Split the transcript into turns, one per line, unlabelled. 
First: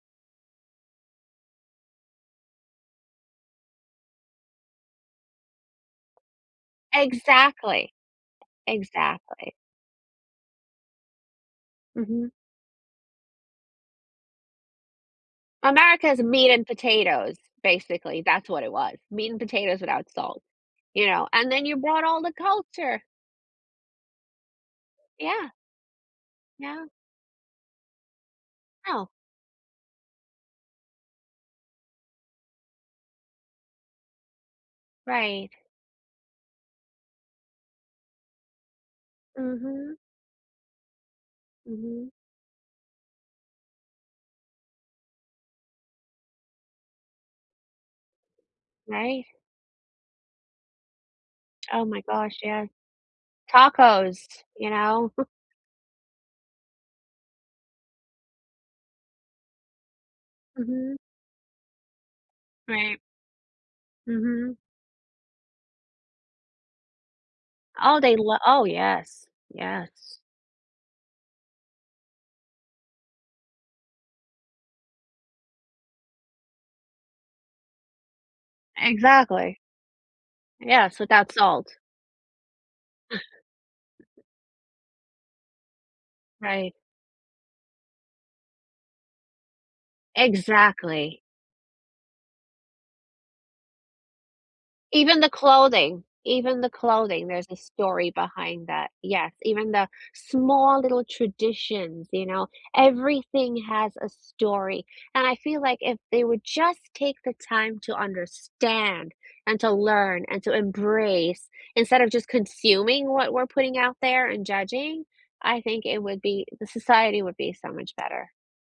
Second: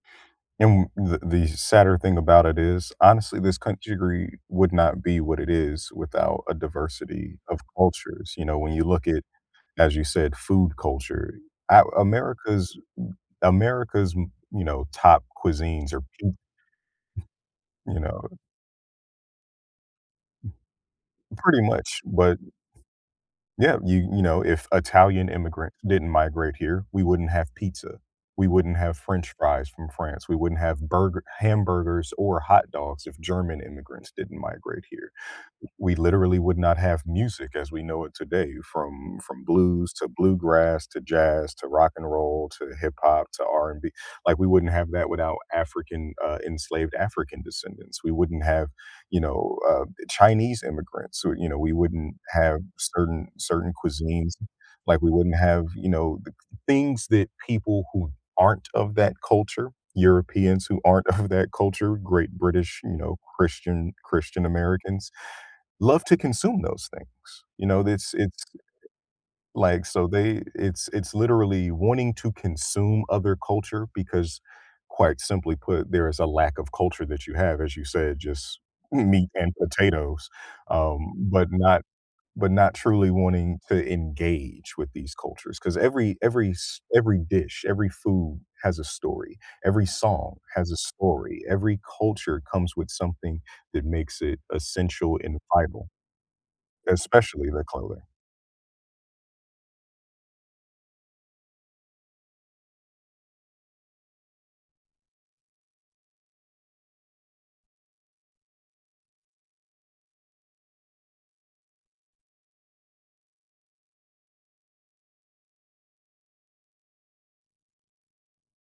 And the the sadder thing about it is, honestly, this country gri would not be what it is without a diversity of
Exactly.
cultures, you know, when you look it,
Exactly.
as you said, food culture, A
Mhm.
America's m America's m you know, top cuisines are,
America's
p [unintelligible]
meat and potatoes,
You know.
basically, that's what it was, meat and potatoes without salt, you know, and
Pretty
then you
much,
brought all the
but
culture.
Yeah, you you know, if Italian
Yeah.
immigrants didn't migrate here,
Yeah.
we wouldn't have pizza. We wouldn't have
Oh.
french fries from France, we wouldn't have burger hamburgers or hot dogs if German immigrants didn't migrate here,
Right.
we literally would not have music as we know it today from from blues,
Mhm.
to bluegrass, to jazz, to rock and
Mhm.
roll, to hip hop, to R&B like we wouldn't have that without African, uh, enslaved African descendants, we wouldn't have, you
Right.
know, uh, Chinese immigrants, who, you know, we
Oh, my
wouldn't
gosh,
have
yeah.
certain certain
Tacos,
cuisines,
you
like, we
know.
wouldn't have, you know, the c things that people who aren't of that culture, Europeans who
Mhm.
aren't of that culture, great British, you
Right.
know, Christian Christian
Mhm.
Americans, love to consume those things, you know,
Oh,
this
they lo
it's
Oh, yes.
like, so
Yes.
they it's it's literally wanting to consume other culture because, quite simply put, there is a lack of culture that you have, as you said, just m meat and
Exactly.
potatoes,
Yes,
um,
without
but
salt.
not but not truly wanting to engage with these cultures, 'cause every every
Right.
s every dish, every food has a story, every song has a
Exactly.
story, every culture comes with something that makes it essential
Even the
and viable,
clothing, even the clothing, there's
especially
a
the clothing.
story behind that, yes, even the small little traditions, you know, everything has a story, and I feel like if they would just take the time to understand and to learn and to embrace instead of just consuming what we're putting out there and judging, I think it would be the society would be so much better.